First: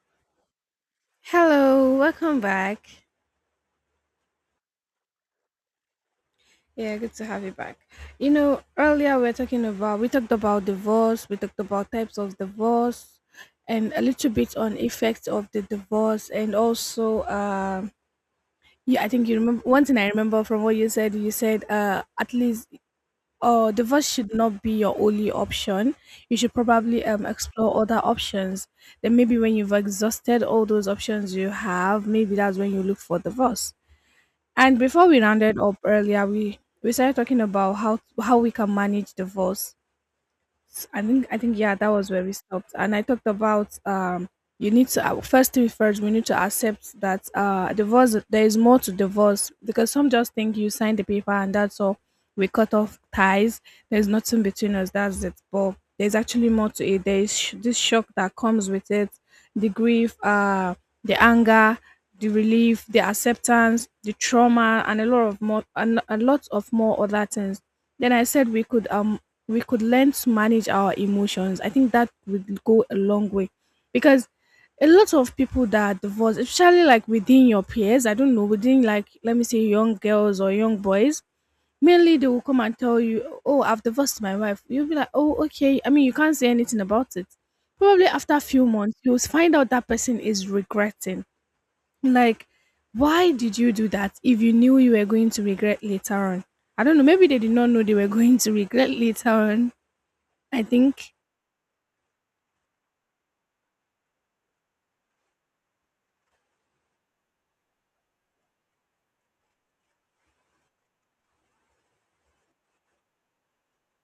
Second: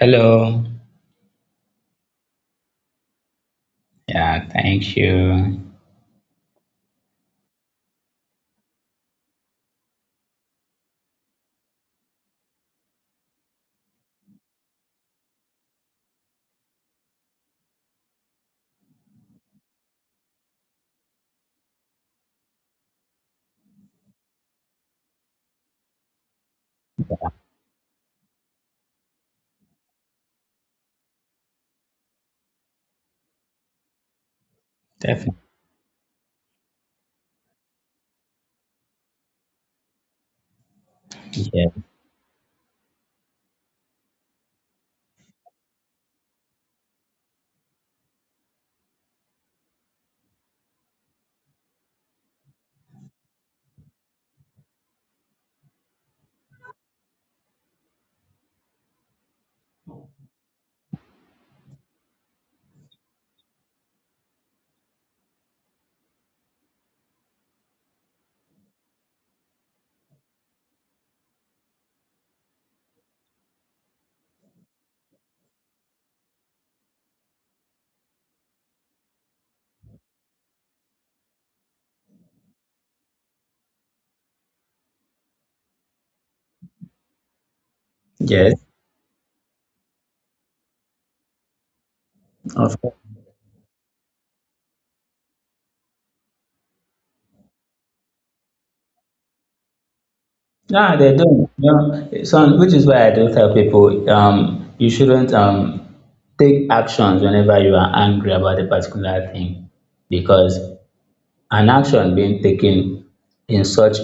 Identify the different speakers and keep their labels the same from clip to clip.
Speaker 1: Hello.
Speaker 2: Hello, welcome back.
Speaker 1: Yeah, thank you.
Speaker 2: Yeah, good to have you back. You know, earlier we talked about divorce, we talked about types of divorce, and a little bit on effects of the divorce, and also, yeah, I think you remember one thing I remember from what you said. You said, at least, divorce should not be your only option. You should probably explore other options. Then maybe when you've exhausted all those options you have, maybe that's when you look for divorce. And before we
Speaker 1: Definitely.
Speaker 2: rounded up earlier, we started talking about how we can manage divorce. I think I think,
Speaker 1: Yeah.
Speaker 2: yeah, that was where we stopped, and I talked about you need to first thing first, we need to accept that divorce, there is more to divorce, because some just think you sign the paper and that's all, we cut off ties, there's nothing between us, that's it. But there's actually more to it. There is this shock that comes with it, the grief, the anger, the relief, the acceptance, the trauma, and a lot of more, and a lot of more other things. Then I said we could learn to manage our emotions. I think that would go a long way, because a lot of people that are divorced, especially like within your peers, I don't know, within like, let me say, young girls or young boys, mainly they will come and tell you, "Oh, I've divorced my wife." You'll be like, "Oh, okay." I mean, you can't say anything about it. Probably after a
Speaker 1: Yes.
Speaker 2: few months, you'll find out that person is regretting, like,
Speaker 1: Of course.
Speaker 2: why did you do that if you knew you were going to regret later on? I don't know. Maybe they did not know they were going to regret later on, I
Speaker 1: Yeah,
Speaker 2: think.
Speaker 1: they don't. Yeah. So, which is why I do tell people, you shouldn't take actions whenever you are angry about a particular thing, because an action being taken in such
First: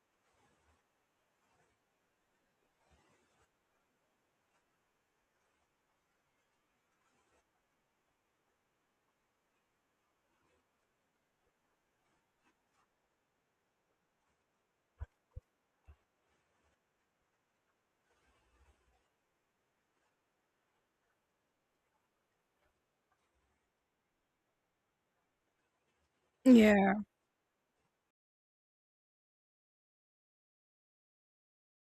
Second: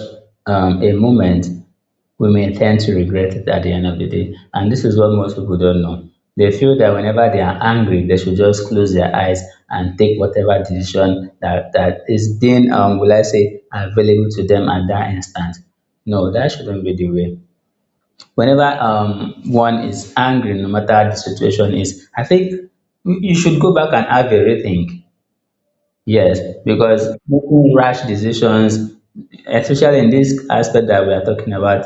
Speaker 1: a moment, we may tend to regret it at the end of the day. And this is what most people don't know. They feel that whenever they are angry, they should just close their eyes and take whatever decision that is being, will I say, available to them at that instant. No, that shouldn't be the way. Whenever one is angry, no matter the situation is, I think you should go back and have a rethink. Yes,
Speaker 2: Yeah.
Speaker 1: because making rash decisions, especially in this aspect that we are talking about,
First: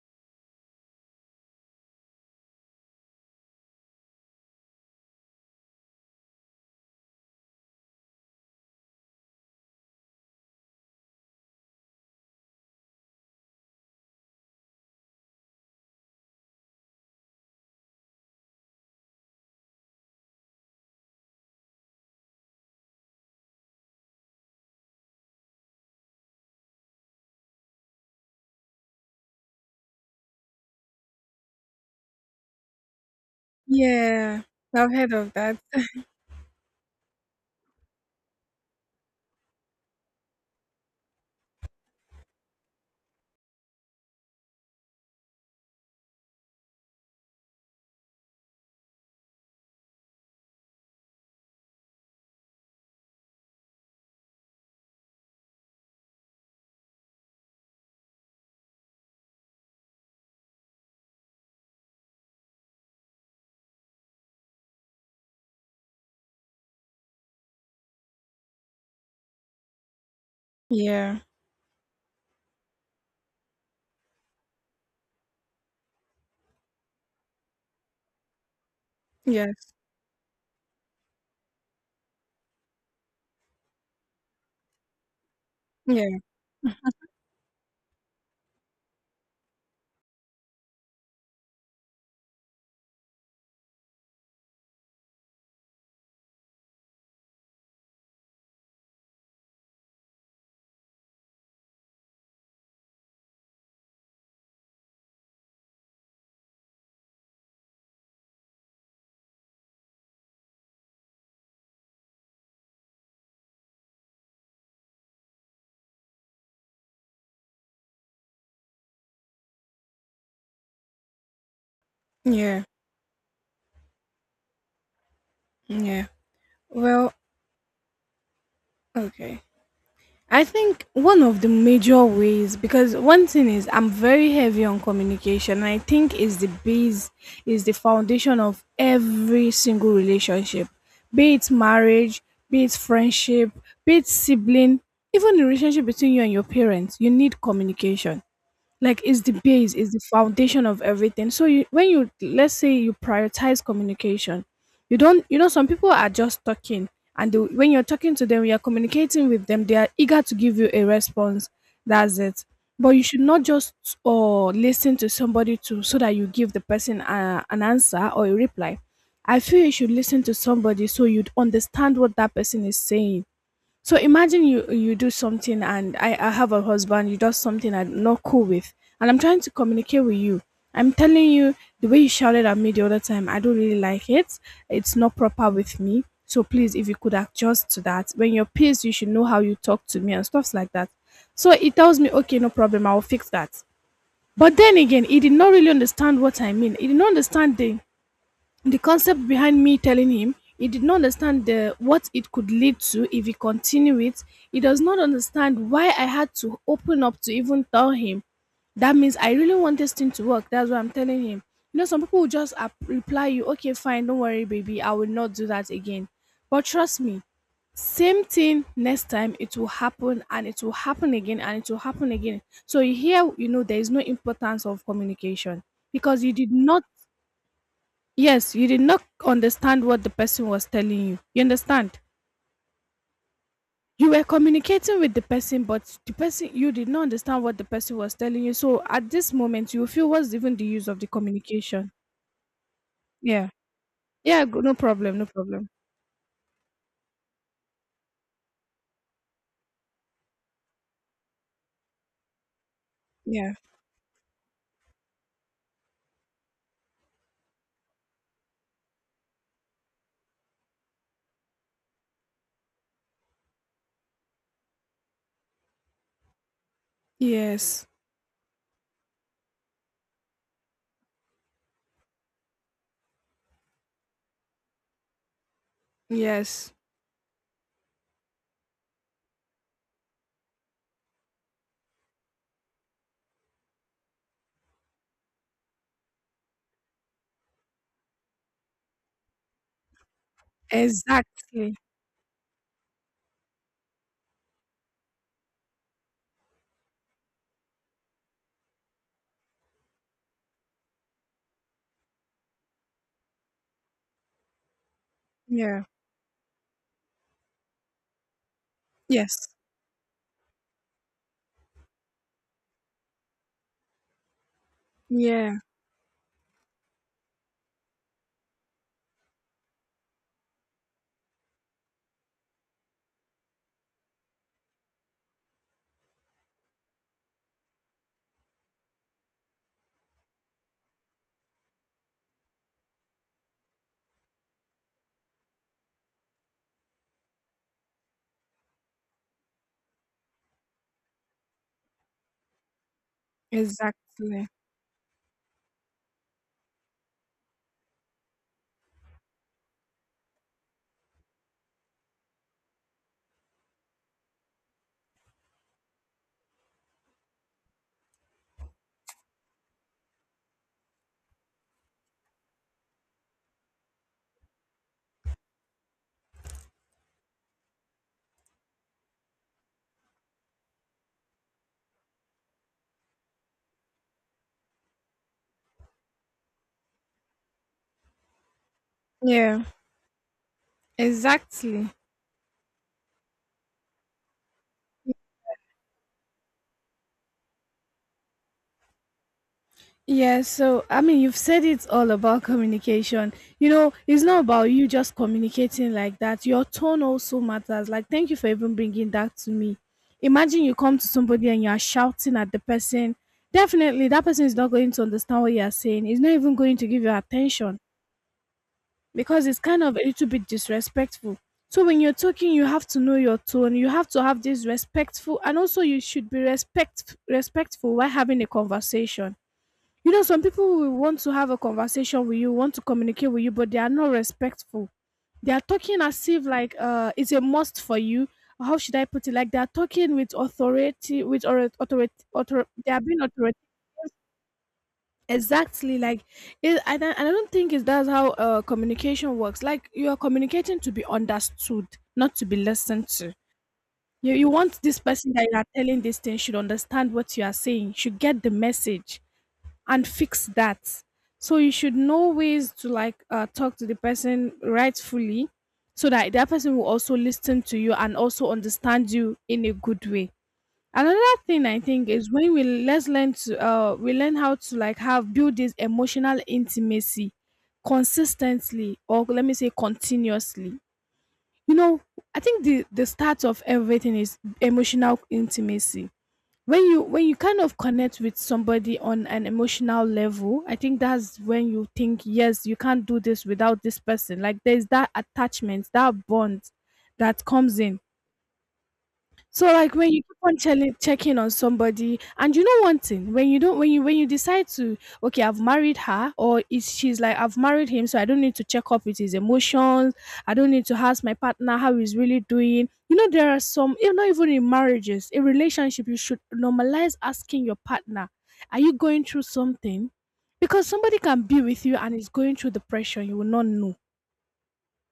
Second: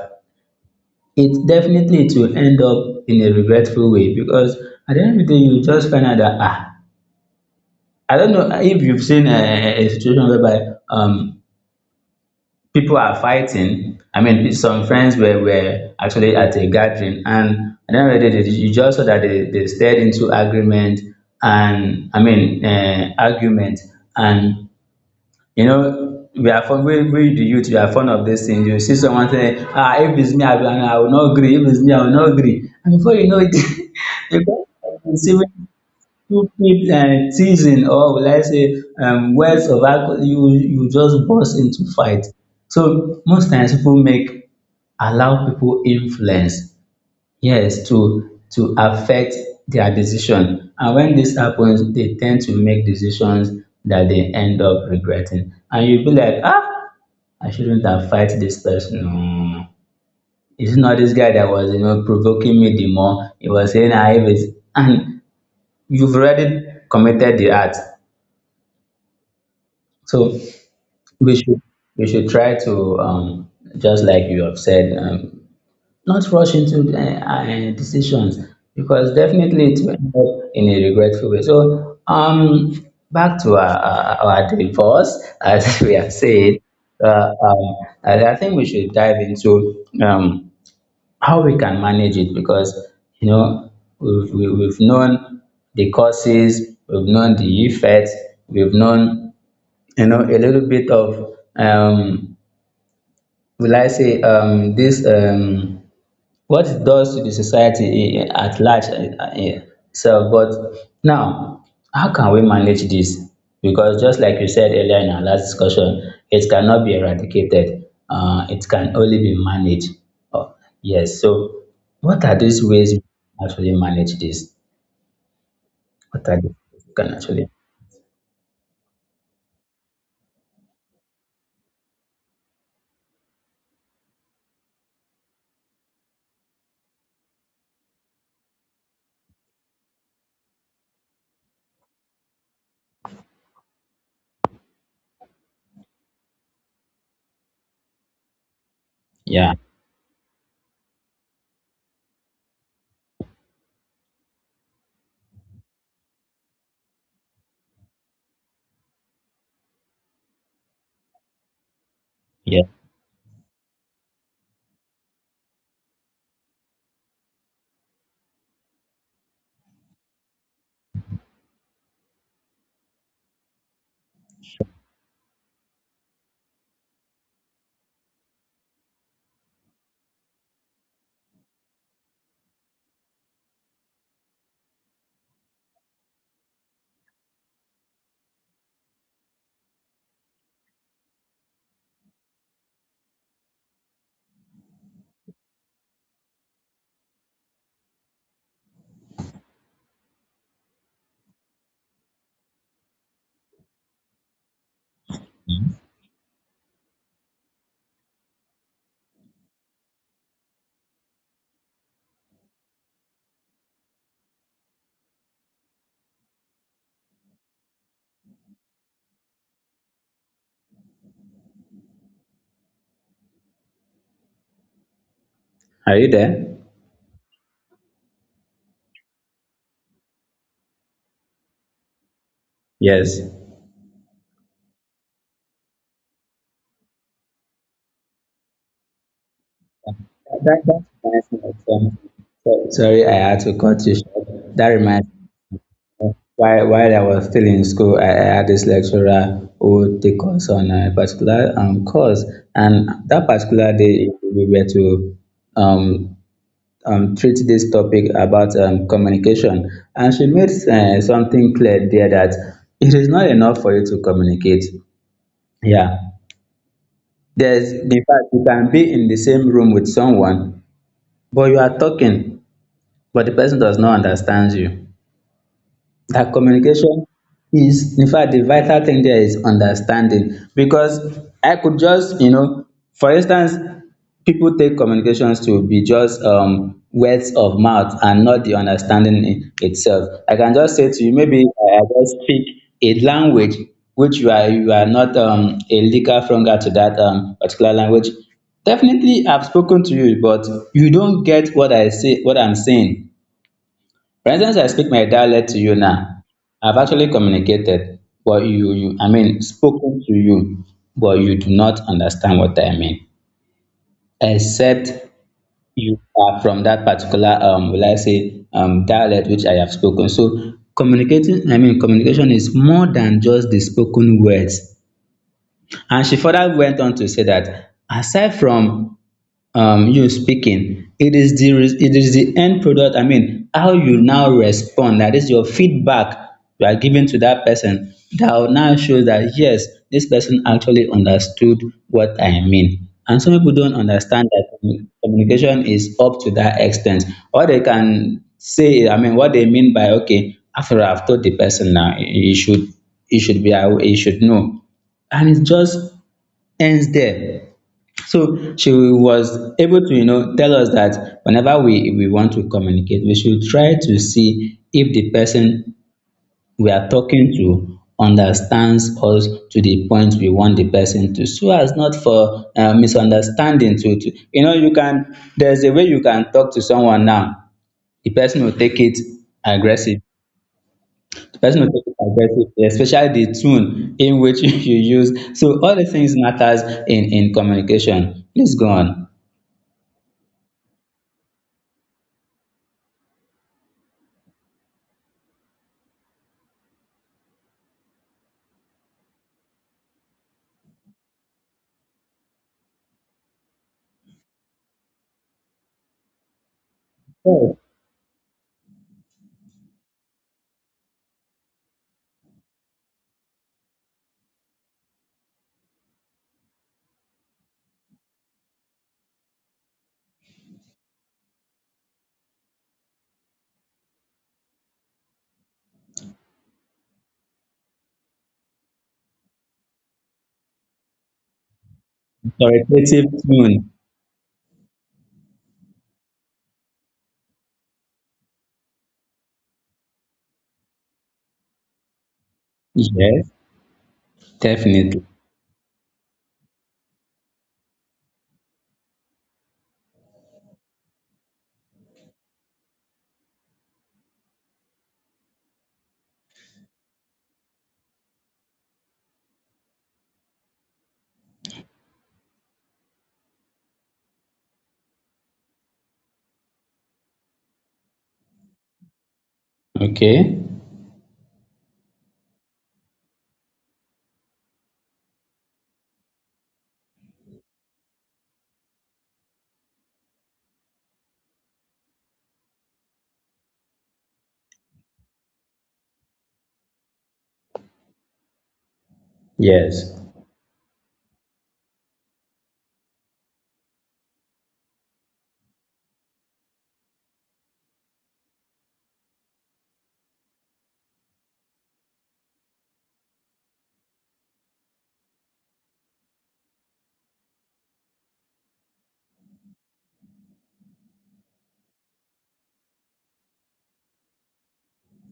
Speaker 1: it definitely it will end up in a regretful way because at the end of the day, you just find out that I don't know if you've seen a situation whereby people are fighting. I mean, some friends were actually at a gathering, and at the end of the day, you just saw that they stared into agreement and I mean argument and you know, we are fond we the youth we are fond of this thing. You see someone say, ah, if it's me, I will not agree. If it's me, I will not agree." And before you know it, you
Speaker 2: Yeah.
Speaker 1: go
Speaker 2: I've heard of
Speaker 1: receiving
Speaker 2: that.
Speaker 1: stupid teasing or will I say words of acco you you just burst into fight. So most times people make allow people influence, yes, to affect their decision. And when this happens, they tend to make decisions that they end up regretting. And you'll be like, ah, I shouldn't have fight this person. No. It's not this guy that was, you know, provoking me the more. He was saying I was, and you've already committed the act. So
Speaker 2: Yeah.
Speaker 1: we should we should try to just like you have said, not rush into the decisions because definitely
Speaker 2: Yes.
Speaker 1: it will end up in a regretful way. So back to our divorce, as we have
Speaker 2: Yeah.
Speaker 1: said, uh, um I think we should dive into how we can manage it, because you know, we've known the causes, we've known the effects, we've known, you know, a little bit of will I say this what it does to the society at large itself. But now, how can we manage this? Because just like you said earlier in our last discussion, it cannot be eradicated. It can only be managed. Oh, yes. So, what are
Speaker 2: Yeah.
Speaker 1: these ways we can actually manage this?
Speaker 2: Yeah.
Speaker 1: What are the ways we
Speaker 2: Well,
Speaker 1: can actually?
Speaker 2: okay. I think one of the major ways, because one thing is I'm very heavy on communication. I think is the base, is the foundation of every single relationship, be it marriage, be it friendship, be it sibling, even the relationship between you and your parents. You need communication, like it's the
Speaker 1: Yeah.
Speaker 2: base, it's the foundation of everything. So you, when you, let's say, you prioritize communication, you don't, you know, some people are just talking, and they, when you're talking to them, you're communicating with them, they are eager to give you a response, that's it.
Speaker 1: Yeah.
Speaker 2: But you should not just, or listen to somebody to, so that you give the person an answer or a reply. I feel you should listen to somebody so you'd understand what that person is saying. So imagine you, you do something, and I, have a husband, you does something I'm not cool with, and I'm trying to communicate with you. I'm telling you, the way you shouted at me the other time, I don't really like it. It's not proper with me. So please, if you could adjust to that. When you're pissed, you should know how you talk to me and stuffs like that. So he tells me, "Okay, no problem, I'll fix that." But then again, he did not really understand what I mean. He did not understand the concept behind me telling him, he did not understand the what it could lead to if he continued it. He does not understand why I had to open up to even tell him. That means I really want this thing to work. That's what I'm telling him. You know, some people will just reply you, "Okay, fine, don't worry, baby, I will not do that again." But trust me, same thing, next time, it will happen, and it will happen again, and it will happen again. So here, you know, there is no importance of communication
Speaker 1: Are you
Speaker 2: because you did
Speaker 1: there?
Speaker 2: not, yes, you did not understand what the person was telling you. You understand?
Speaker 1: Yes.
Speaker 2: You were communicating with the person, but the person, you did not understand what the person was telling you. So at this moment, you feel, what's even the
Speaker 1: That
Speaker 2: use of the
Speaker 1: reminds me of
Speaker 2: communication?
Speaker 1: something. Sorry, I had
Speaker 2: Yeah,
Speaker 1: to cut you
Speaker 2: yeah,
Speaker 1: short. That
Speaker 2: no
Speaker 1: reminds.
Speaker 2: problem, no problem.
Speaker 1: While I was still in school, I had this lecturer who take us on a particular course, and that
Speaker 2: Yeah,
Speaker 1: particular day we were to um, treat this topic about communication, and she made something clear there that it is not enough for you to communicate. Yeah, there's,
Speaker 2: yes,
Speaker 1: in fact, you can be in the same room with someone, but you are talking, but the person does not understand you. That
Speaker 2: yes,
Speaker 1: communication is, in fact, the vital thing there is understanding, because I could just, you know, for instance, people take communications to be just words of mouth and not the understanding in itself. I can just say to you, maybe
Speaker 2: exactly.
Speaker 1: I just speak a language which you are not a legal flunger to that particular language. Definitely, I've spoken to you, but you don't get what I'm saying. For instance, I speak my dialect to you
Speaker 2: Yeah,
Speaker 1: now. I've actually communicated, but I
Speaker 2: yes,
Speaker 1: mean, spoken to you, but you do not understand what I mean. Except
Speaker 2: yeah,
Speaker 1: you are from that particular, will I say, dialect which I have spoken. So communicating, I mean, communication is more than just the spoken words. And she further went on to say that aside from you speaking, it is the it is the end product. I mean, how you now respond. That is your feedback you are giving to that person. That will now show that, yes, this person actually understood what I mean. And some people don't understand
Speaker 2: exactly.
Speaker 1: that communication is up to that extent. What they can say, I mean, what they mean by, okay, after I've told the person now, he should be aware, he should know, and it just ends there. So she was able to, you know, tell us that whenever we want to communicate, we should try to see if the person we are talking to understands us to the point we want the person to, so as not for misunderstanding to, you know, you can, there's a way you can talk to someone now, the person will take it
Speaker 2: Yeah,
Speaker 1: aggressive the person will take
Speaker 2: exactly.
Speaker 1: it aggressively, especially the tone in which you use. So all the things matters in communication. Please go on.
Speaker 2: Yeah, so I mean, you've said it's all about communication. You know, it's not about you just communicating like that. Your tone also matters. Like, thank you for even bringing that to me. Imagine you come to somebody and you are shouting at the person. Definitely, that person is not going to understand what you are saying. He's not even going to give you
Speaker 1: Yes.
Speaker 2: attention because it's kind of a little bit disrespectful. So when you're talking, you have to know your tone. You have to have this respectful, and also you should be respectful while having a conversation. You know, some people will want to have a conversation with you, want to communicate with you, but they are not respectful. They are talking as if like it's a must for you. How should I put it? Like they are talking with authority, authority, they are
Speaker 1: Authoritative
Speaker 2: being authority.
Speaker 1: tone.
Speaker 2: Exactly, like it, I don't think it's that's how communication works. Like you are communicating to be understood, not to be listened
Speaker 1: Yes,
Speaker 2: to. You want this
Speaker 1: definitely.
Speaker 2: person that you are telling this thing should understand what you are saying, should get the message and fix that. So you should know ways to, like, talk to the person rightfully so that that person will also listen to you and also understand you in a good way. Another thing I think is when we, let's learn how to, like, have build this emotional intimacy consistently, or let me say
Speaker 1: Okay.
Speaker 2: continuously. You know, I think the start of everything is emotional intimacy. When you, when you kind of connect with somebody on an emotional level, I think that's when you think, yes, you can't do this without this person. Like there's that attachment, that bond that comes in. So
Speaker 1: Yes.
Speaker 2: like when you keep on checking on somebody, and you know one thing, when you don't, when you, when you decide to, okay, I've married her, or is she's like, I've married him, so I don't need to check up with his emotions. I don't need to ask my partner how he's really doing. You know, there are some, even not even in marriages, in relationship, you should normalize asking your partner, are you going through something? Because somebody can be with you and is going through depression, you will not know.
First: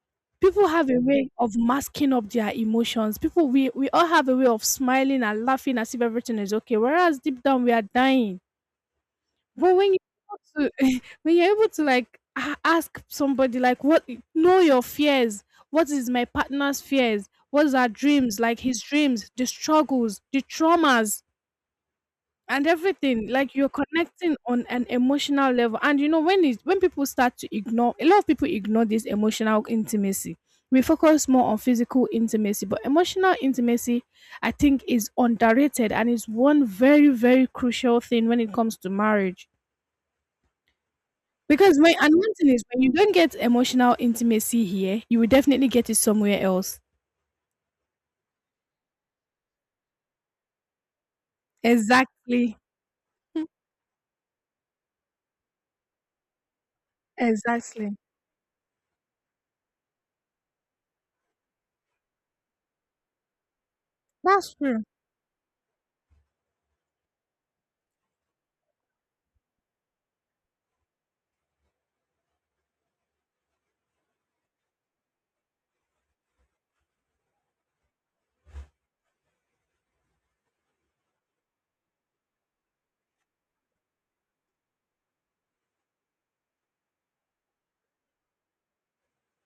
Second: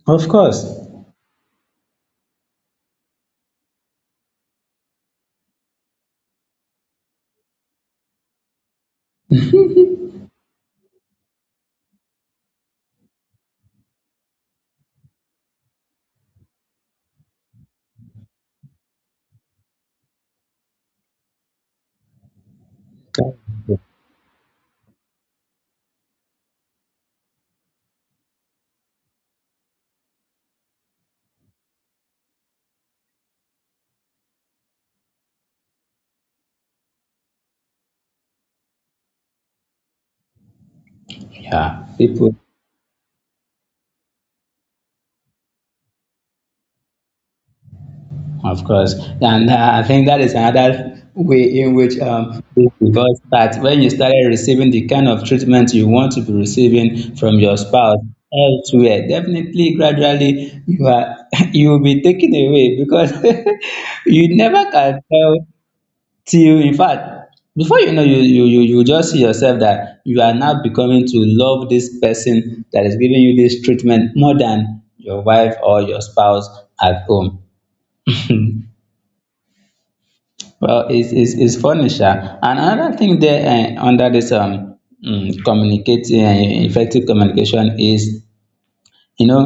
Speaker 1: Of
Speaker 2: People
Speaker 1: course.
Speaker 2: have a way of masking up their emotions. People, we all have a way of smiling and laughing as if everything is okay, whereas deep down we are dying. But when you able to, when you're able to, like, ask somebody, like what, know your fears, what is my partner's fears, what's our dreams, like his dreams, the struggles, the traumas, and everything, like you're connecting on an emotional level. And you know, when it, when people start to ignore, a lot of people ignore this emotional intimacy. We focus more on physical intimacy, but emotional intimacy, I think, is underrated and is one very, very crucial thing when it comes to marriage. Because
Speaker 1: Yeah.
Speaker 2: when, and one
Speaker 1: People
Speaker 2: thing is, when you don't get emotional intimacy here, you will definitely get it somewhere else.
Speaker 1: of course, and I think that is another way in which
Speaker 2: Exactly,
Speaker 1: because that when you started receiving the kind of treatment you want to be receiving from your
Speaker 2: exactly.
Speaker 1: spouse elsewhere, definitely gradually you are you will be taken away, because you
Speaker 2: That's
Speaker 1: never
Speaker 2: true.
Speaker 1: can tell, till, in fact, before you know, you just see yourself that you are now becoming to love this person that is giving you this treatment more than your wife or your spouse at home. Well, it's furniture. And another thing there under this communicating, effective communication is, you know,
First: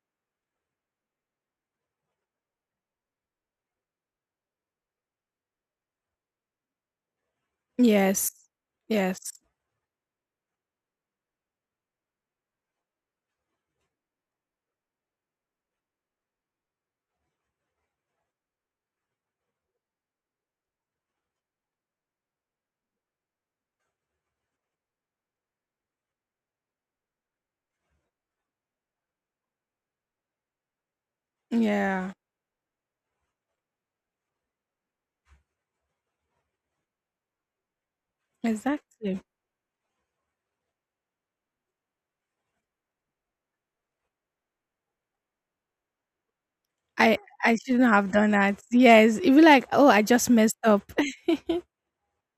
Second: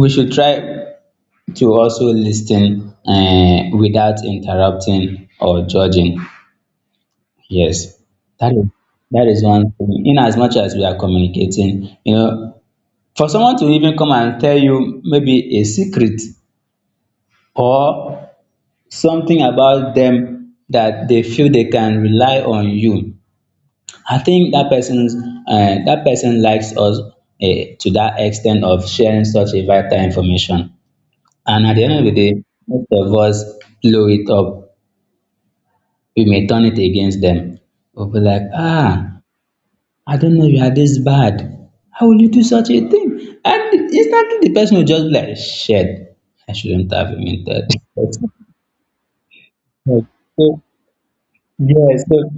Speaker 1: we should try to also listen ten without interrupting or judging. Yes,
Speaker 2: Yes,
Speaker 1: that is
Speaker 2: yes,
Speaker 1: one thing. In as much as we are communicating, you know, for someone to even come and tell you maybe a secret or something about them that they feel they can rely on you, I think that person's, that person likes us to that extent of sharing such a vital information. And at the end of the
Speaker 2: yeah,
Speaker 1: day, most of us blow it up. We may turn it against them. We'll be like, ah,
Speaker 2: exactly.
Speaker 1: I don't know you are this bad. How will you do such a thing? And instantly the person will just be like, shit, I shouldn't have
Speaker 2: I
Speaker 1: invented.
Speaker 2: shouldn't have done that. Yes, if you like, oh, I just messed
Speaker 1: So,
Speaker 2: up.
Speaker 1: yeah, so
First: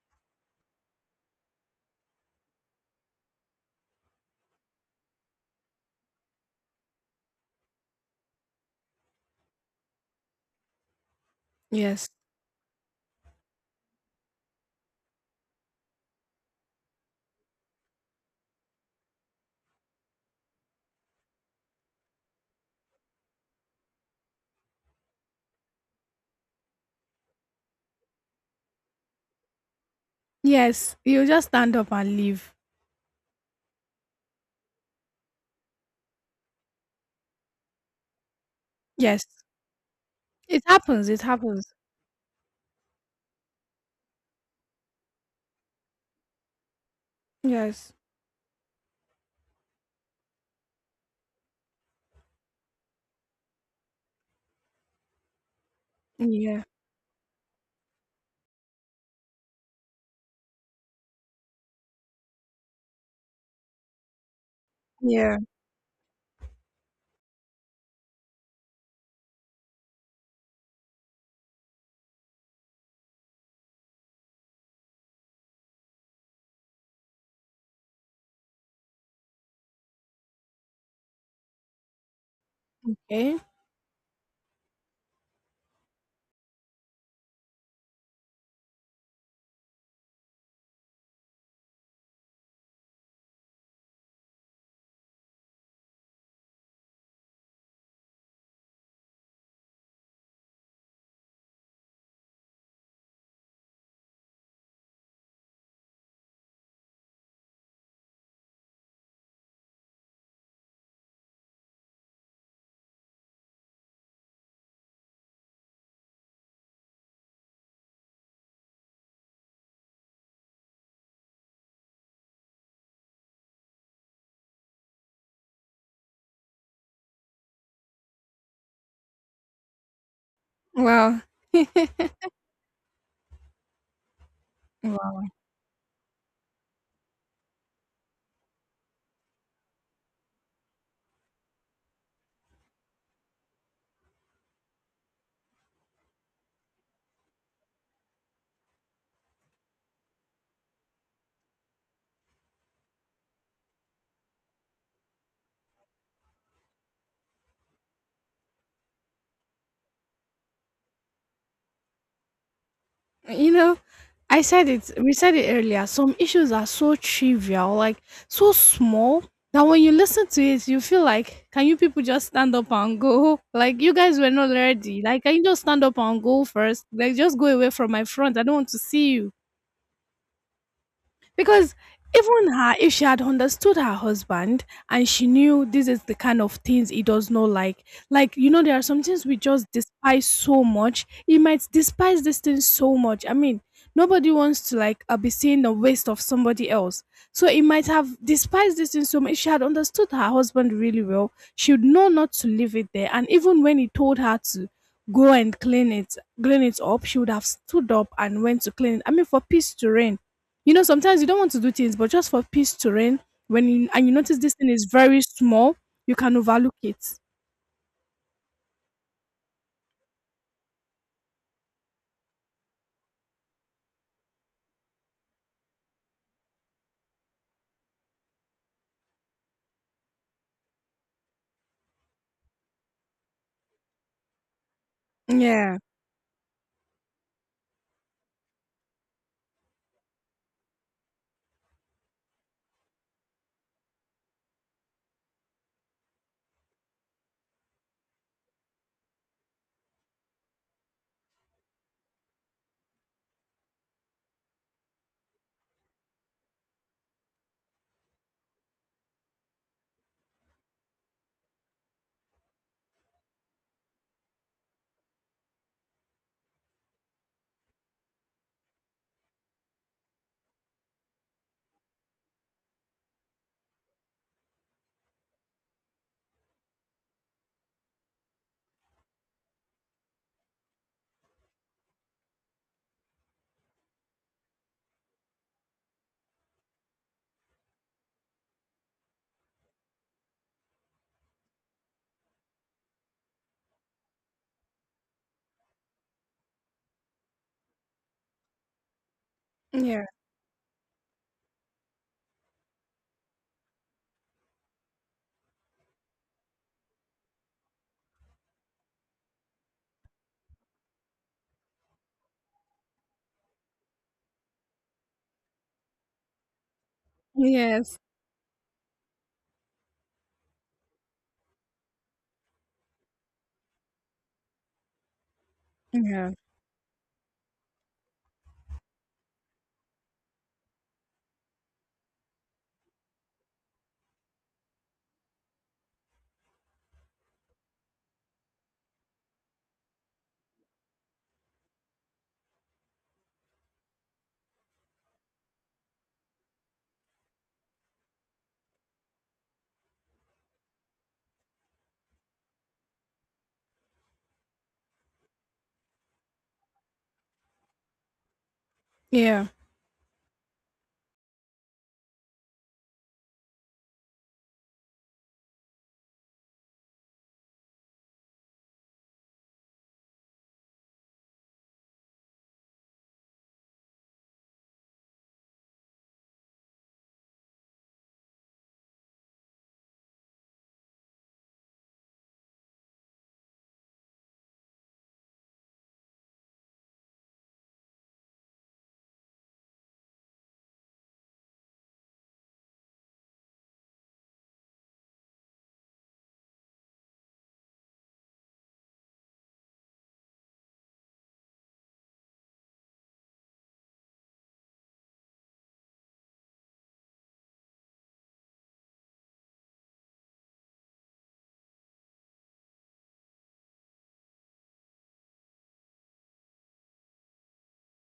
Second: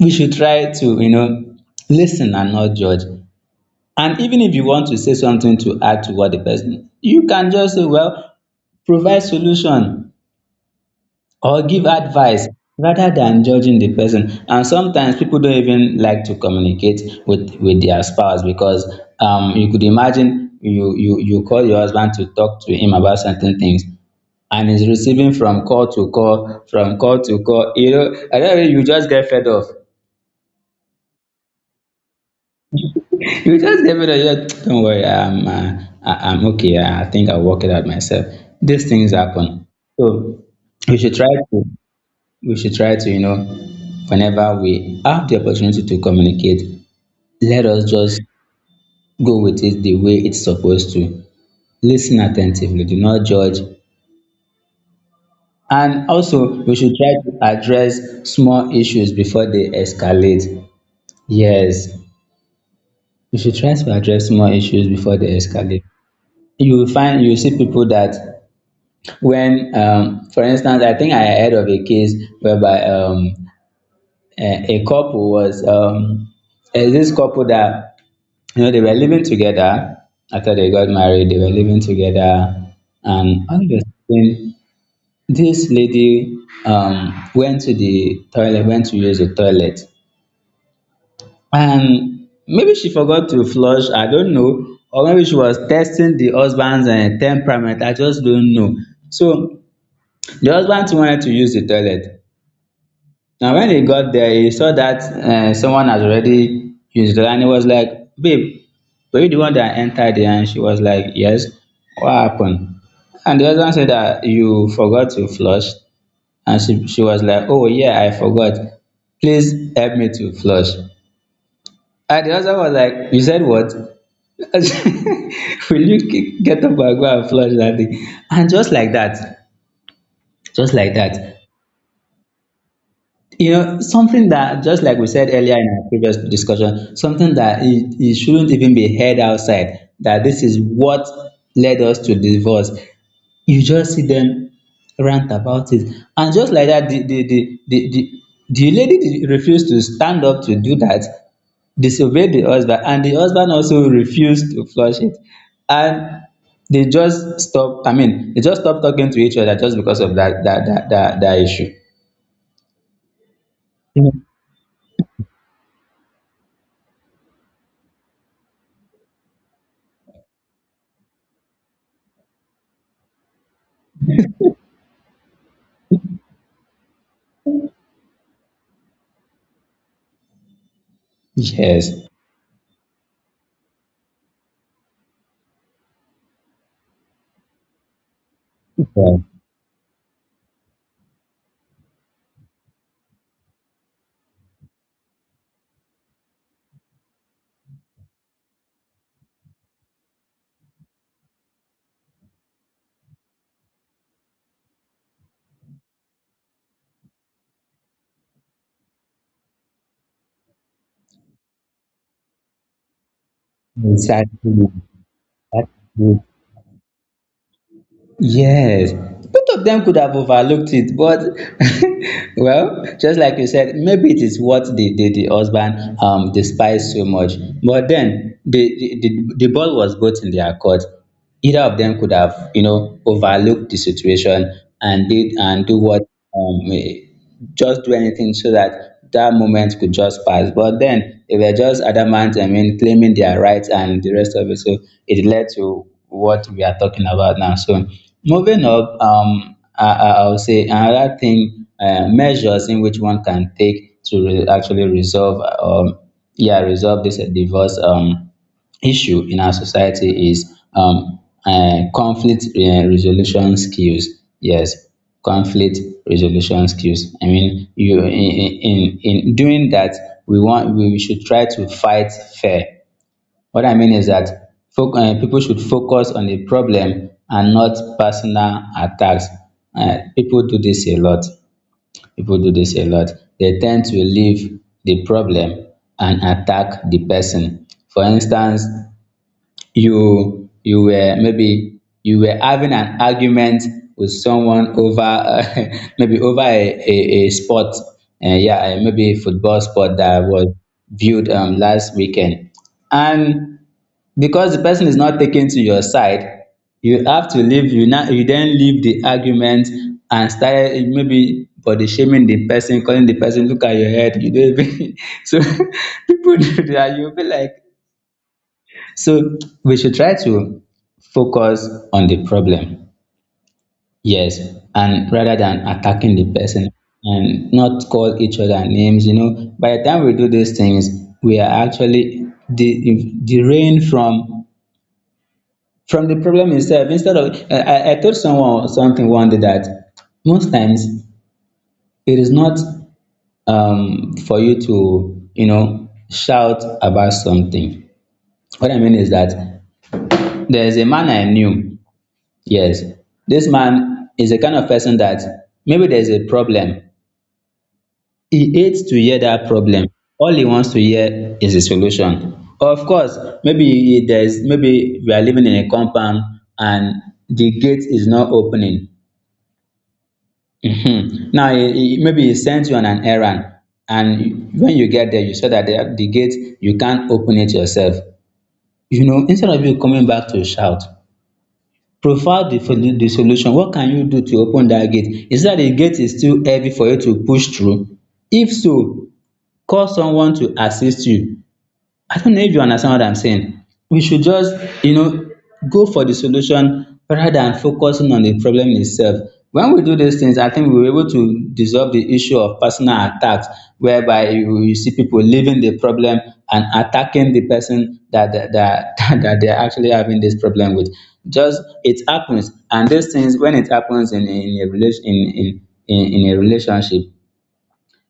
Speaker 1: we should try to, you know, listen and not judge. And even if you want to say something to add to what the person, you can just say, well, provide solution or give
Speaker 2: Yes,
Speaker 1: advice rather than judging the person. And sometimes people don't even like to communicate with, their spouse because, you could imagine you call your husband to talk to him about certain things and he's receiving from call to call, from call to call. You know, and then you just get fed up.
Speaker 2: yes, you just stand up and leave.
Speaker 1: You just gave it a yeah, don't worry. I'm okay. I think I'll work it out myself. These things
Speaker 2: Yes,
Speaker 1: happen. So
Speaker 2: it
Speaker 1: we
Speaker 2: happens.
Speaker 1: should
Speaker 2: It
Speaker 1: try
Speaker 2: happens.
Speaker 1: to, we should try to, you know, whenever we have the opportunity to communicate, let us
Speaker 2: Yes.
Speaker 1: just go with it the way it's supposed to. Listen attentively, do not judge. And
Speaker 2: Yeah.
Speaker 1: also, we should try to address small issues before they escalate. Yes, you should try to address small issues before
Speaker 2: Yeah.
Speaker 1: they escalate. You will find you will see people that when for instance I think I heard of a case whereby a couple was. There's this couple that you know they were living together after they got married they were living together, and
Speaker 2: Okay.
Speaker 1: all of a sudden this lady, went to the toilet, went to use the toilet. And maybe she forgot to flush, I don't know, or maybe she was testing the husband's temperament, I just don't know. So the husband too wanted to use the toilet. Now when he got there he saw that someone has already used it, and he was like, babe, were you the one that entered here? And she was like, yes, what happened? And the husband said that you forgot to flush. And she was like, oh yeah, I forgot, please help me to flush. And the husband was like, you said what? Will you get up and go and flush that thing? And just like that, just like
Speaker 2: Well.
Speaker 1: that, you know, something that, just like we
Speaker 2: Wow.
Speaker 1: said earlier in our previous discussion, something that it shouldn't even be heard outside, that this is what led us to divorce. You just see them rant about it. And just like that, the the lady refused to stand up to do that, disobeyed the husband, and the husband also refused to flush it. And they just stop, I mean, they just stop talking to each other just because of that issue.
Speaker 2: You know,
Speaker 1: Yeah.
Speaker 2: I said it. We said it earlier. Some issues are so trivial, like so small. That when you listen to it, you feel like, can you people just stand up and go? Like you guys were not ready. Like can you just stand up and go first? Like just go away from my front. I don't want to see you. Because
Speaker 1: Yes.
Speaker 2: even her, if she had understood her husband and she knew this is the kind of things he does not like, like, you know, there are some
Speaker 1: Yeah,
Speaker 2: things we just despise so much. He might despise this thing so much. I mean, nobody wants to, like, be seeing the waste of somebody else. So he might have despised this thing so much. If she had understood her husband really well, she would know not to leave it there. And even when he told her to go and clean it up, she would have stood up and went to clean it. I mean, for peace to reign, you know, sometimes you don't want to do things, but just for peace to reign, and you notice
Speaker 1: exactly.
Speaker 2: this thing is very
Speaker 1: That's
Speaker 2: small, you
Speaker 1: good.
Speaker 2: can overlook it.
Speaker 1: Yes, both of them could have overlooked it, but well, just like you said, maybe it is what the husband despised so much. But then, the ball was both in their court. Either of them could have, you know, overlooked the situation and did and do
Speaker 2: Yeah,
Speaker 1: what? um eh, just do anything so that that moment could just pass. But then they were just adamant, I mean, claiming their rights and the rest of it. So it led to what we are talking about now. So moving up, I would say another thing, measures in which one can take to actually resolve, yeah, resolve this divorce. Issue in our society is conflict resolution skills. Yes, conflict resolution skills. I mean, you, in doing that, we should try to fight fair. What I mean is that people should focus on the problem and not personal attacks. People do this a lot. People do this a lot. They tend to leave the problem and attack the person. For instance, you were, maybe you were having an argument with someone over maybe over a sport, yeah, maybe football sport
Speaker 2: yeah,
Speaker 1: that was viewed last weekend. And because the person is not taken to your side, you have to leave, you then leave the argument and start maybe body shaming the person, calling the person, look at your head, you don't even so people do that, you'll be like,
Speaker 2: yes,
Speaker 1: so we should try to focus on the problem, yes, and rather than attacking
Speaker 2: yeah,
Speaker 1: the person, and not call each other names. You know, by the time we do these things, we are actually derailing from the problem itself. Instead of, I told someone something one day that most times it is not for you to, you know, shout about something. What I mean is that there's a man I knew. Yes, this man is a kind of person that maybe there's a problem. He hates to hear
Speaker 2: yeah,
Speaker 1: that problem. All he wants to hear is a solution. Of course, maybe we are living in a compound and the gate is not opening. Mhm. Now, maybe he sends you on an errand, and when you get there, you saw that the gate, you can't open it yourself. You know, instead of you coming back to shout, profile the solu the solution, what can you do to open dat gate? Is it that the gate is too heavy for you to push through? If so, call someone to assist you. I don't know if you understand what I'm saying. We should just, you know, go for the solution rather than focusing on the problem itself. When we do these things, I think we're able to dissolve the issue of personal attacks, whereby you see people leaving the problem and attacking the person that that they're actually having this problem with. Just it happens, and these things when it happens in a relation in a relationship,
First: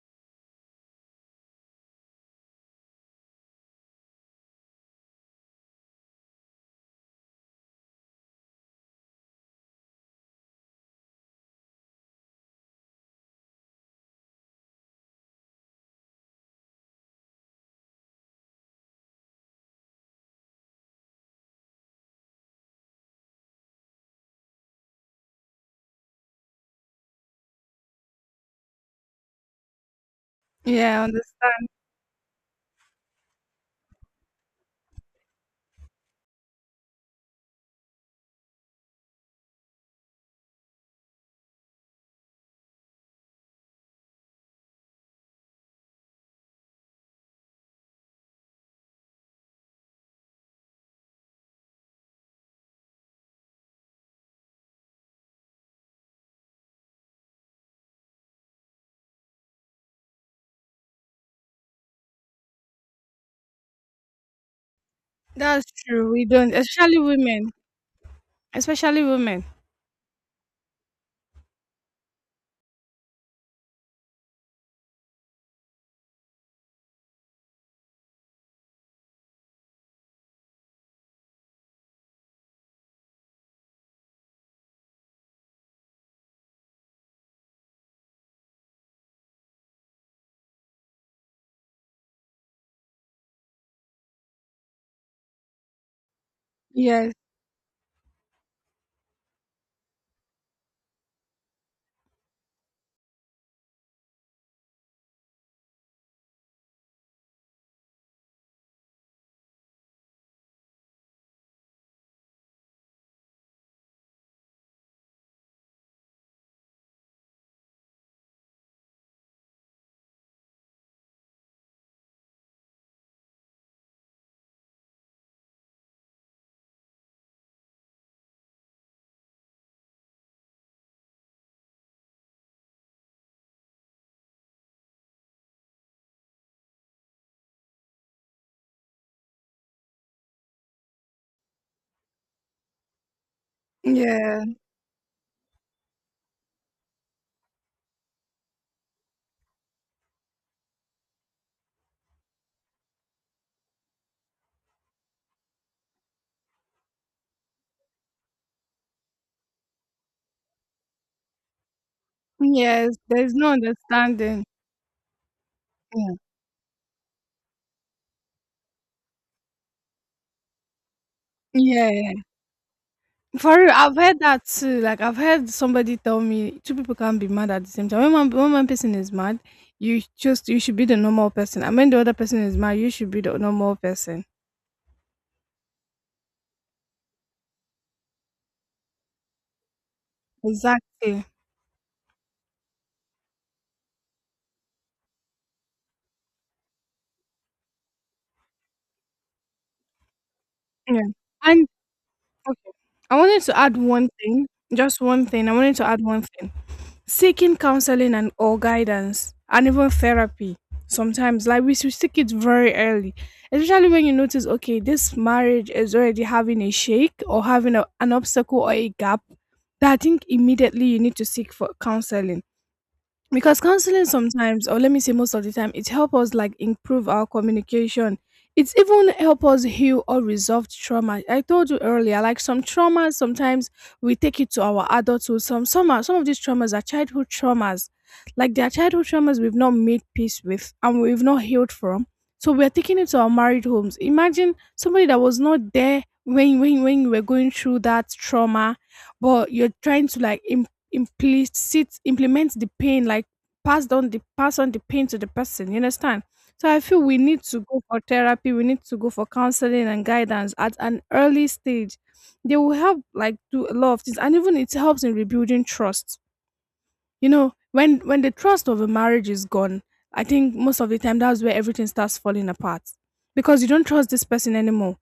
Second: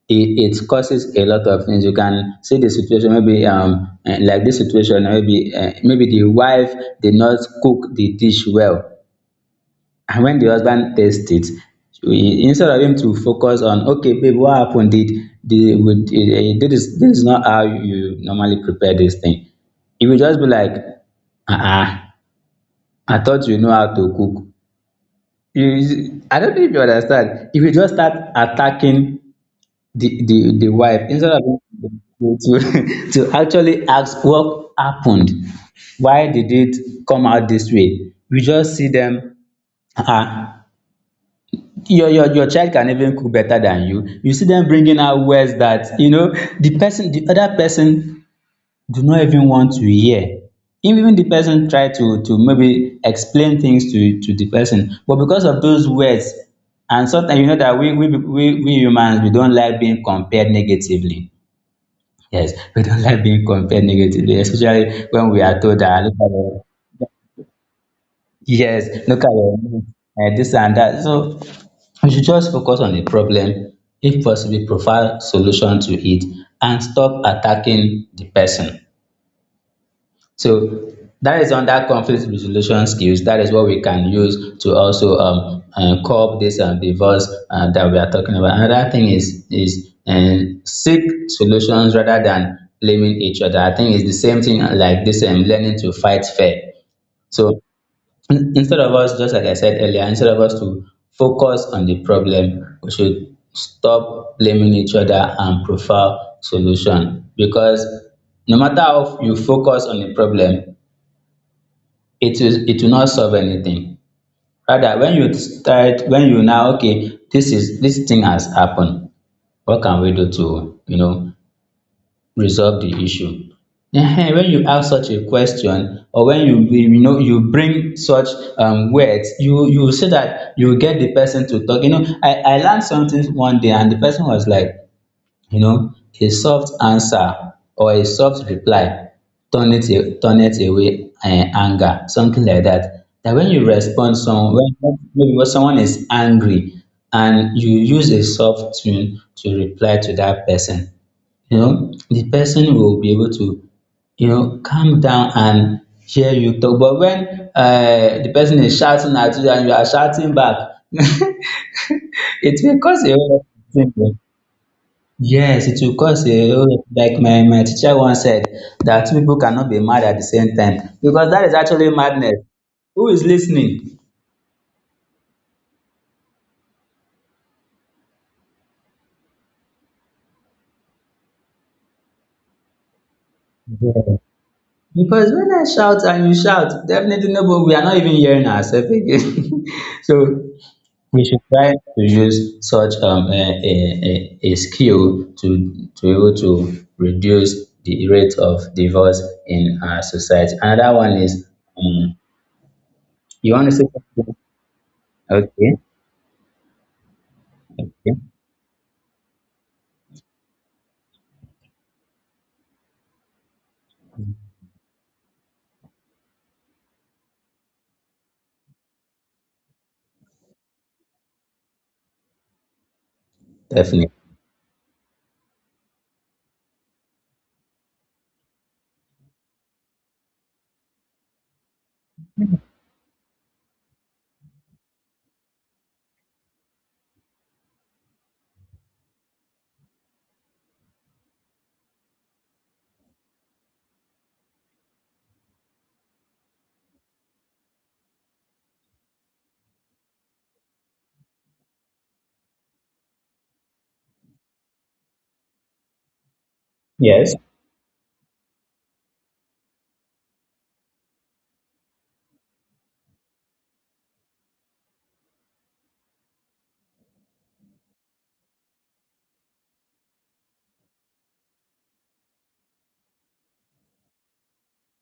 Speaker 1: it causes a lot of things. You can see the situation, maybe like this situation, maybe the wife did not cook the dish well, and when the husband tastes it, instead of him to focus on, okay, babe, what happened? Did the would eh, eh, this is not how you normally prepare this thing. He will just be like, uh-uh, I thought you know how to cook. You, I don't know if you understand. If you just start attacking the wife
Speaker 2: yeah.
Speaker 1: instead of to to actually ask what happened, why did it come out this way? We just see them, ah, your child can even cook better than you. You see them bringing out words that, you know, the other person do not even want to hear. Even the person try to maybe explain things to the person, but because of those words. And sometimes, you know, that we humans, we don't like being compared negatively. Yes, we don't like being compared negatively, especially when we are
Speaker 2: That's
Speaker 1: told that,
Speaker 2: true.
Speaker 1: look
Speaker 2: We
Speaker 1: at
Speaker 2: don't,
Speaker 1: your,
Speaker 2: especially women,
Speaker 1: yes,
Speaker 2: especially
Speaker 1: look at
Speaker 2: women.
Speaker 1: your this and that. So we should just focus on the problem, if possible, provide solution to it, and stop attacking the person. So that is under conflict resolution skills. That is what we can use to also curb this divorce that we are talking about. Another thing is seek solutions rather than blaming each other. I think it's the same thing, like this learning to fight fair.
Speaker 2: Yes,
Speaker 1: So instead of us, just like I said earlier, instead of us to focus on the problem, we should stop blaming each other and prefer solution. Because no matter how you focus on the problem, it will not solve anything. Rather, when you start when you now okay, this, is this thing has happened, what can we do to, you know, resolve the issue? Ehen, when you ask such a question, or when you know, you bring such words, you say that you get the person to talk. You know, I learned something one day, and the person was like, you know, a soft answer or a soft reply turn it turn it away anger, something like that. That when you respond
Speaker 2: yeah,
Speaker 1: some when, maybe when someone is angry and you use a soft tone to reply to that person, you know, the person will be able to, you know, calm down and hear you talk. But when, the person is shouting at you and you are shouting back, it will
Speaker 2: yes.
Speaker 1: cause a
Speaker 2: There's
Speaker 1: whole
Speaker 2: no
Speaker 1: lot of things.
Speaker 2: understanding.
Speaker 1: Yes, it will
Speaker 2: Yeah,
Speaker 1: cause a whole like my teacher once said that two people cannot be mad at the same time, because that is actually
Speaker 2: yeah.
Speaker 1: madness. Who is
Speaker 2: For real,
Speaker 1: listening?
Speaker 2: I've heard that too. Like I've heard somebody tell me two people can't be mad at the same time. When one person is mad, you should be the normal person. And when the other person is mad, you should be the normal
Speaker 1: Yeah.
Speaker 2: person.
Speaker 1: Because when I shout and you shout, definitely nobody, we are not even hearing ourselves again. So we
Speaker 2: Exactly.
Speaker 1: should try to use such a skill to be able to reduce the rate of divorce in our society. Another
Speaker 2: Yeah.
Speaker 1: one is,
Speaker 2: And
Speaker 1: um,
Speaker 2: okay, I wanted
Speaker 1: you
Speaker 2: to
Speaker 1: want to
Speaker 2: add
Speaker 1: say
Speaker 2: one
Speaker 1: something?
Speaker 2: thing. Just one thing. I wanted
Speaker 1: Okay,
Speaker 2: to add one thing. Seeking counseling
Speaker 1: okay.
Speaker 2: and or guidance and even therapy sometimes, like, we should seek it very early, especially when you notice okay, this marriage is already having a shake or having a, an obstacle or a gap, that I think immediately you need to seek for counseling. Because counseling,
Speaker 1: Definitely.
Speaker 2: sometimes, or let me say most of the time, it help us like improve our communication. It's even help us heal or resolve trauma. I told you earlier, like, some traumas sometimes we take it to our adulthood. Some of these traumas are childhood traumas, like they are childhood traumas we've not made peace with and we've not healed from. So we're taking it to our married homes. Imagine somebody that was not there when you were going through that trauma, but you're trying to, like, implicit implement the pain, like pass on the pain to the person. You understand? So I feel we
Speaker 1: Yes.
Speaker 2: need to go for therapy, we need to go for counseling and guidance at an early stage. They will help, like, do a lot of things, and even it helps in rebuilding trust. You know, when the trust of a marriage is gone, I think most of the time that's where everything starts falling apart. Because you don't trust this person anymore.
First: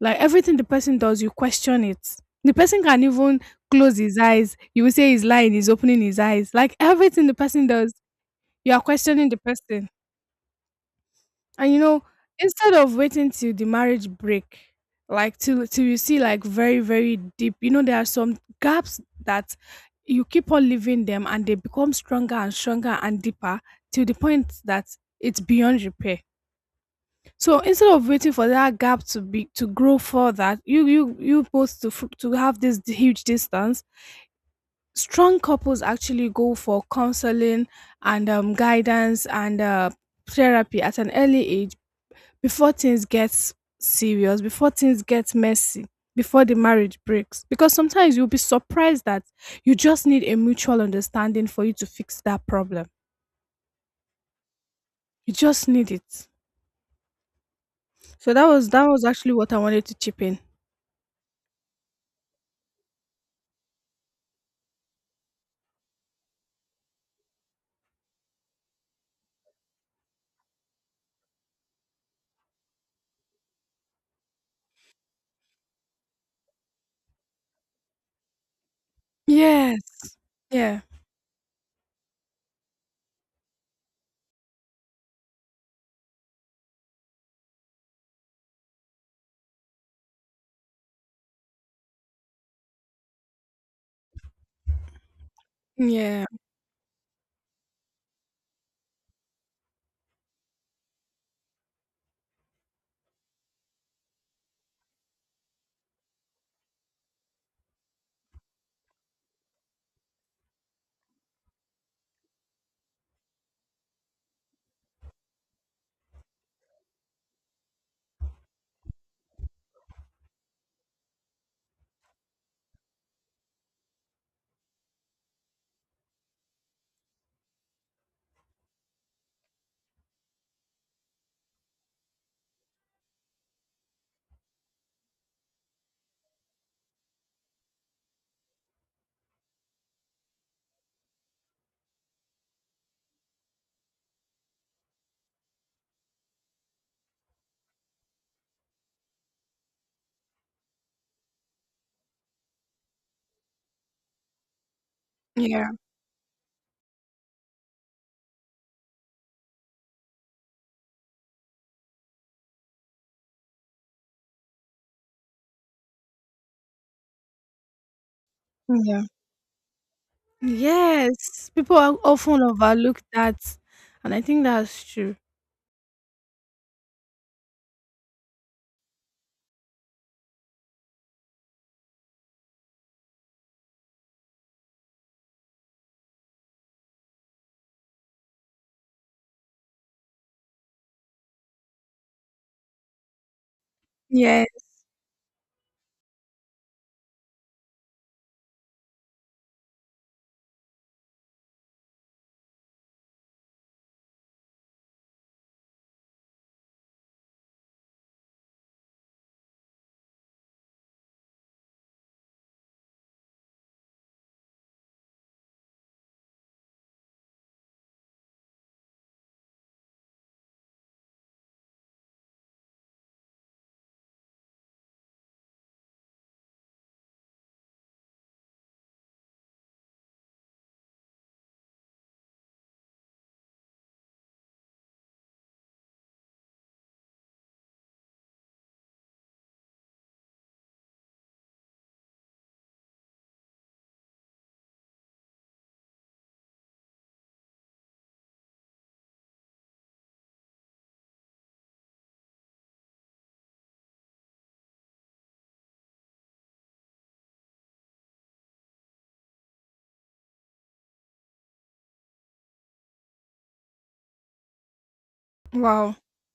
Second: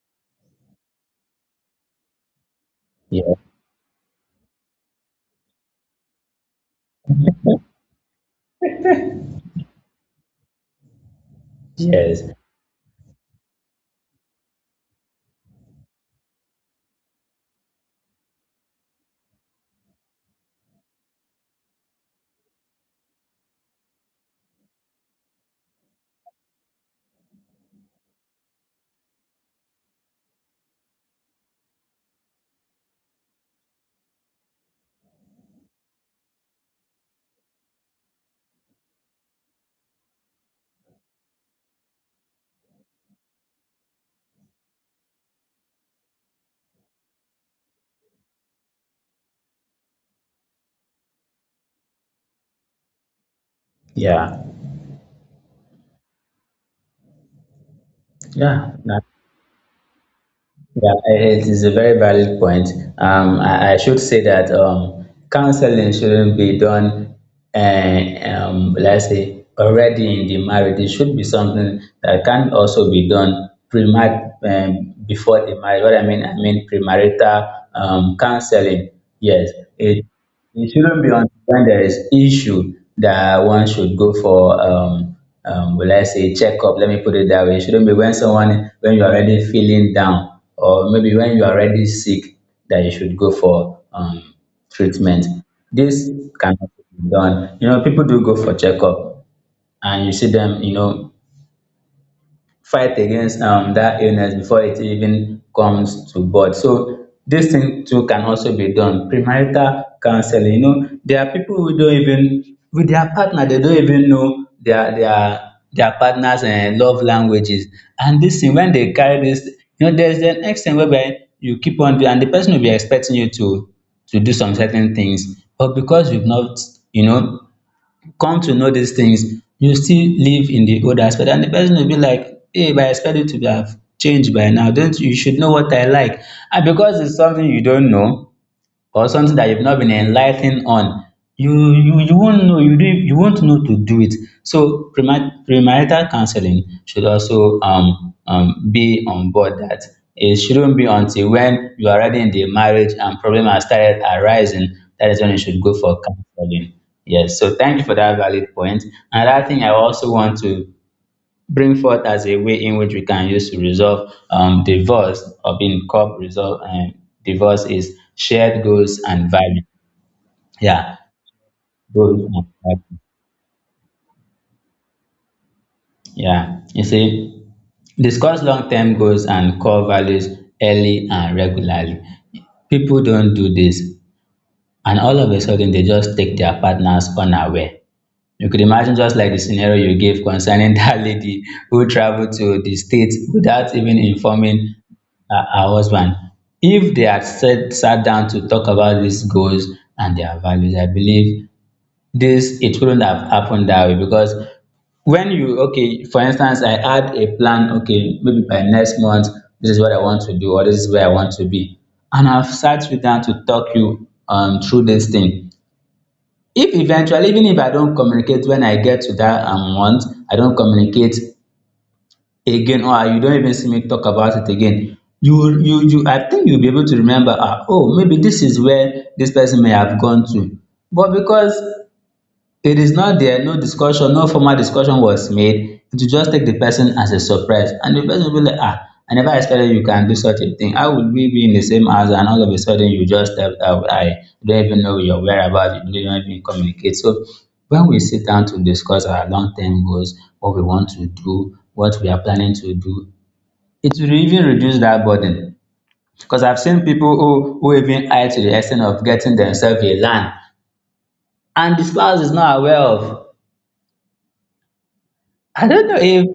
Speaker 2: Like, everything the person does, you question it. The person can
Speaker 1: Yes.
Speaker 2: even close his eyes, you will say he's lying. He's opening his eyes, like everything the person does, you are questioning the person. And, you know,
Speaker 1: Yes.
Speaker 2: instead of waiting till the marriage break, like till you see like very, very deep, you know, there are some gaps that you keep on leaving them and they become stronger and stronger and deeper, till the point that it's beyond repair. So instead of waiting for that gap to be to grow further, you both to have this huge distance. Strong couples actually go for counseling and, guidance and, therapy at an early age, before things get serious, before things get messy, before the marriage breaks. Because sometimes you'll be surprised that you just need a mutual understanding for you to fix that problem.
Speaker 1: Yeah.
Speaker 2: You just need it. So that was
Speaker 1: Yeah.
Speaker 2: that
Speaker 1: na-
Speaker 2: was actually what I wanted to chip in.
Speaker 1: Yeah. It is a very valid point. I should say that counseling shouldn't be done, let's say, already in the marriage. It should be something that can also be done before the marriage. I mean premarital counseling. Yes. It
Speaker 2: Yes.
Speaker 1: It
Speaker 2: Yeah.
Speaker 1: shouldn't be until when there is issue that one should go for will I say checkup? Let me put it that way. It shouldn't be when someone, when you're already feeling down, or maybe when you're already sick, that you should go for treatment. This
Speaker 2: Yeah,
Speaker 1: cannot be done. You know, people do go for checkup, and you see them, you know, fight against that illness before it even comes to birth. So this thing too can also be done. Premarital counseling. You know, there are people who don't even, with their partner, they don't even know their partner's love languages. And this thing when they carry this, you know, there's an extent whereby you keep on doing and the person will be expecting you to do some certain things. But because you've not, you know, come to know these things, you still live in the old aspect. And the person will be like, hey, but I expect you to have changed by now. Don't you should know what I like. And because it's something you don't know, or something that you've not been enlightened on, you won't know to do it. So premarital counseling should also be on board, that it shouldn't be until when you are already in the marriage and problem has started arising, that is when you should
Speaker 2: yeah,
Speaker 1: go for counseling. Yes, so thank you for that valid point. Another thing I also want to bring forth as a way in which we can use to resolve divorce or being called resolve divorce is shared goals
Speaker 2: yeah.
Speaker 1: and values. Yeah,
Speaker 2: Yes, people are
Speaker 1: goals
Speaker 2: often
Speaker 1: and values.
Speaker 2: overlook that, and I think that's true.
Speaker 1: Yeah, you see, discuss long-term goals and core values early and regularly. People don't do this, and all of a sudden they just take their partners unaware. You could imagine just like the scenario you gave concerning that lady who traveled to the states without even
Speaker 2: Yes,
Speaker 1: informing her husband. If they had sat down to talk about these goals and their values, I believe this it wouldn't have happened that way. Because when you okay, for instance, I had a plan, okay, maybe by next month this is what I want to do, or this is where I want to be, and I've sat you down to talk you through this thing, if eventually, even if I don't communicate when I get to that want, I not communicate again, or you don't even see me talk about it again, you I think you'll be able to remember, ah, oh, maybe this is where this person may have gone to. But because it is not there, no discussion, no formal discussion was made, it will just take the person as a surprise. And the person will be like, ah, I never expected you can do such a thing. How would we be in the same house and all of a sudden you just step out? I don't even know your whereabouts, you don't even communicate. So when we sit down to discuss our long-term goals, what we want to do, what we are planning to do, it will even reduce that burden. Because I've seen people who even hide to the extent of getting themselves a land and the spouse is not aware of. I don't
Speaker 2: wow.
Speaker 1: know if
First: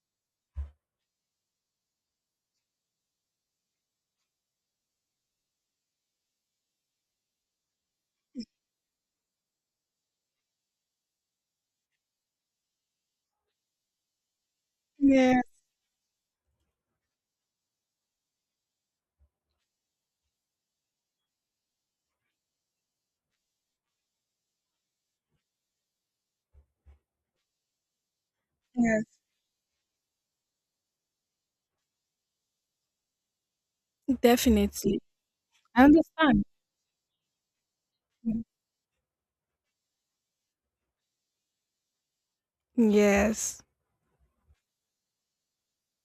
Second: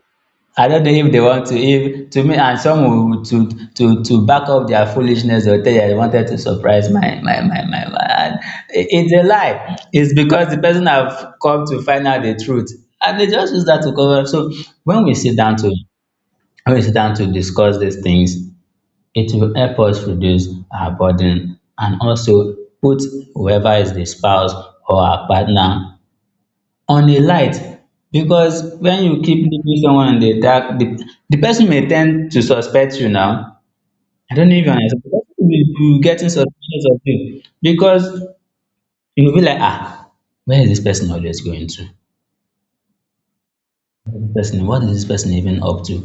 Speaker 1: they want to if to me, and some will to back up their foolishness or tell you I wanted to surprise my man. It's a lie. It's because the person have come to find out the truth, and they just use that to cover up. So when we sit
Speaker 2: Yeah,
Speaker 1: down to when we sit down to discuss these things, it will help us reduce our burden and also put whoever is the spouse or our partner on a light. Because when
Speaker 2: yes,
Speaker 1: you keep leaving someone in the dark, the person may tend to suspect you now. I don't know if you
Speaker 2: definitely.
Speaker 1: understand. The person will
Speaker 2: I
Speaker 1: be getting
Speaker 2: understand.
Speaker 1: suspicious of you because
Speaker 2: Mm.
Speaker 1: you will be like, ah, where is this person always going to?
Speaker 2: Yes,
Speaker 1: Where is this person, what is this person even up to?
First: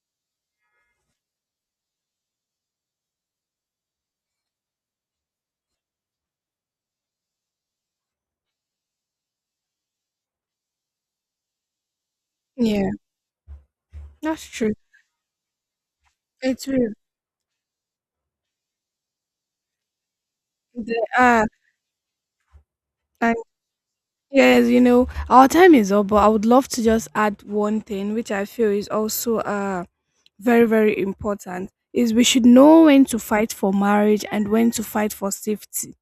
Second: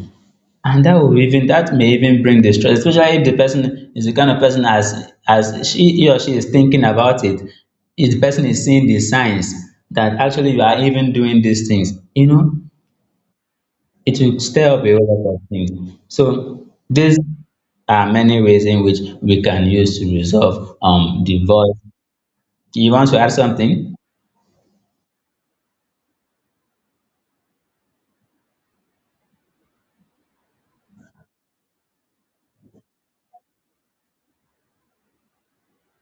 Speaker 1: And that may even bring distress, especially if the person is the kind of person, as she, he or she is thinking about it. If the person is seeing the signs that actually you are even doing these things, you know,
Speaker 2: yeah,
Speaker 1: it will
Speaker 2: that's true.
Speaker 1: stir up a whole lot of things.
Speaker 2: It's
Speaker 1: So
Speaker 2: true.
Speaker 1: these are many ways in which we can use to resolve
Speaker 2: They
Speaker 1: the
Speaker 2: are,
Speaker 1: voice. You want to add
Speaker 2: and
Speaker 1: something?
Speaker 2: yes, you know, our time is up, but I would love to just add one thing, which I feel is also, uh, very, very important, is we should know when to fight for marriage and when to fight for safety,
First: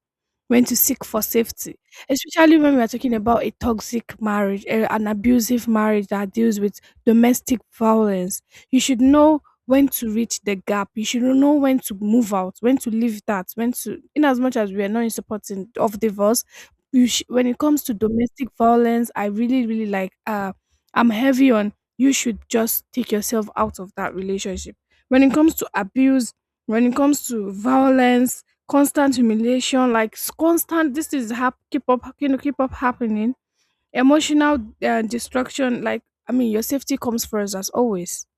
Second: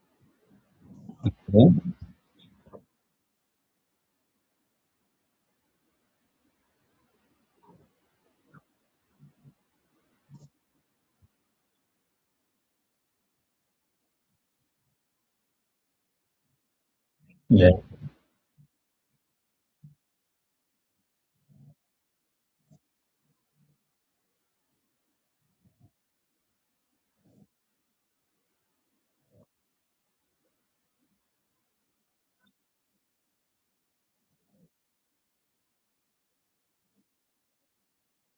Speaker 2: when to seek for
Speaker 1: Yeah.
Speaker 2: safety, especially when we are talking about a toxic marriage, eh, an abusive marriage that deals with domestic violence. You should know when to reach the gap. You should know when to move out, when to leave that, when to, in as much as we are not in supporting of divorce, when it
Speaker 1: Yeah.
Speaker 2: comes to domestic violence, I really, really like, I'm heavy on you should just take yourself out of that relationship. When it comes to abuse, when it comes to violence, constant humiliation, like, constant. This is keep up, you know, keep up happening. Emotional, destruction, like, I mean, your safety comes first as always.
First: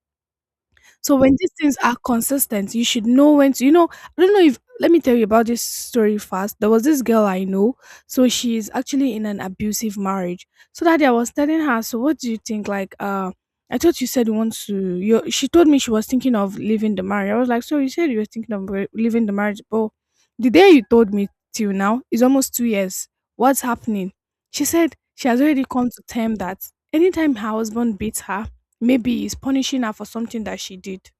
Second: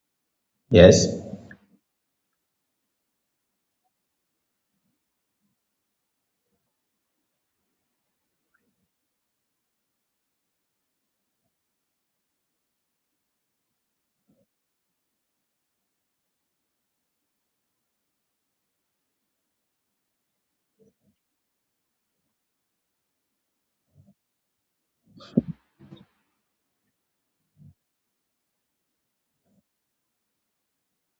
Speaker 1: Yes.
Speaker 2: So when these things are consistent, you should know when to, you know, I don't know if, let me tell you about this story fast. There was this girl I know. So she's actually in an abusive marriage. So that day I was telling her, so what do you think? Like, I thought you said you want to, you, she told me she was thinking of leaving the marriage. I was like, so you said you were thinking of leaving the marriage, but the day you told me till now is almost 2 years. What's happening? She said she has already come to term that anytime her husband beats her, maybe he's punishing her for something that she did.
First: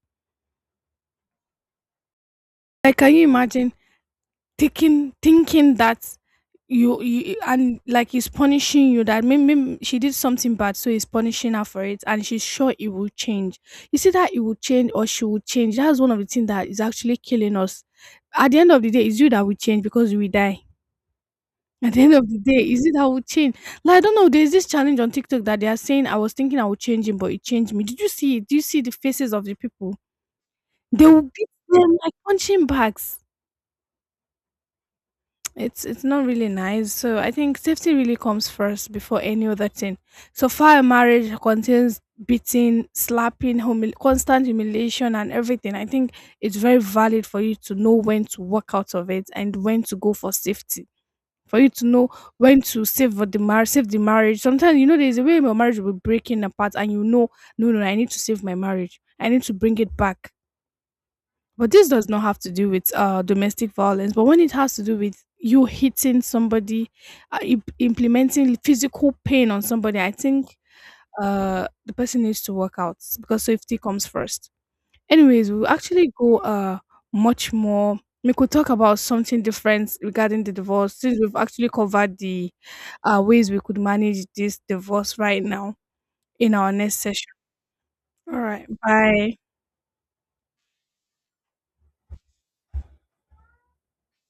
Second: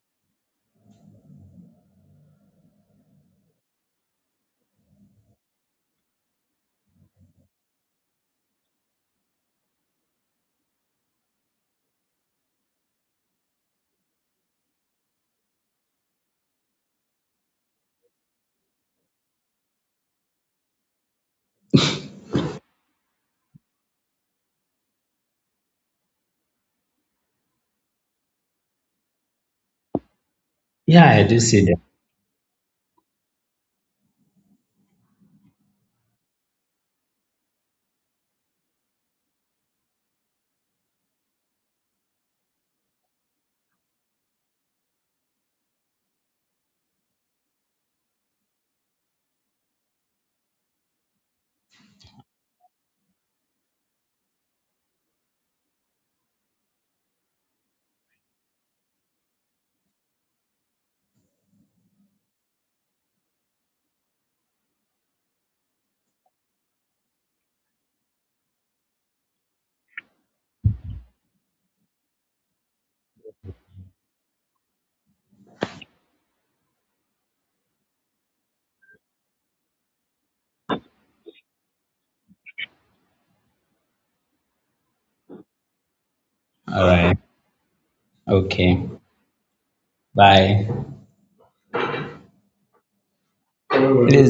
Speaker 2: Like, can you imagine thinking that you, and like he's punishing you, that maybe she did something bad, so he's punishing her for it, and she's sure it will change. You see that it will change or she will change. That's one of the things that is actually killing us. At the end of the day, it's you that will change because we die. At the end of the day, is it that will change? Like, I don't know. There's this challenge on TikTok that they are saying I was thinking I would change him, but it changed me. Did you see it? Do you see the faces of the people? They
Speaker 1: Yeah,
Speaker 2: will
Speaker 1: I do
Speaker 2: beat
Speaker 1: see that.
Speaker 2: them like punching bags. It's not really nice. So I think safety really comes first before any other thing. So far, a marriage contains beating, slapping, constant humiliation, and everything. I think it's very valid for you to know when to walk out of it and when to go for safety. For you to know when to save for the marriage, save the marriage. Sometimes you know there's a way your marriage will be breaking apart, and you know, no, no, no, I need to save my marriage. I need to bring it back. But this does not have to do with, domestic violence. But when it has to do with you hitting somebody, implementing physical pain on somebody, I think, the person needs to work out because safety comes first. Anyways, we'll actually go, much more. We could talk about something different regarding the divorce, since we've actually covered the, ways we could manage this divorce right now, in our
Speaker 1: All
Speaker 2: next
Speaker 1: right.
Speaker 2: session. All right.
Speaker 1: Okay.
Speaker 2: Bye.
Speaker 1: Bye. It is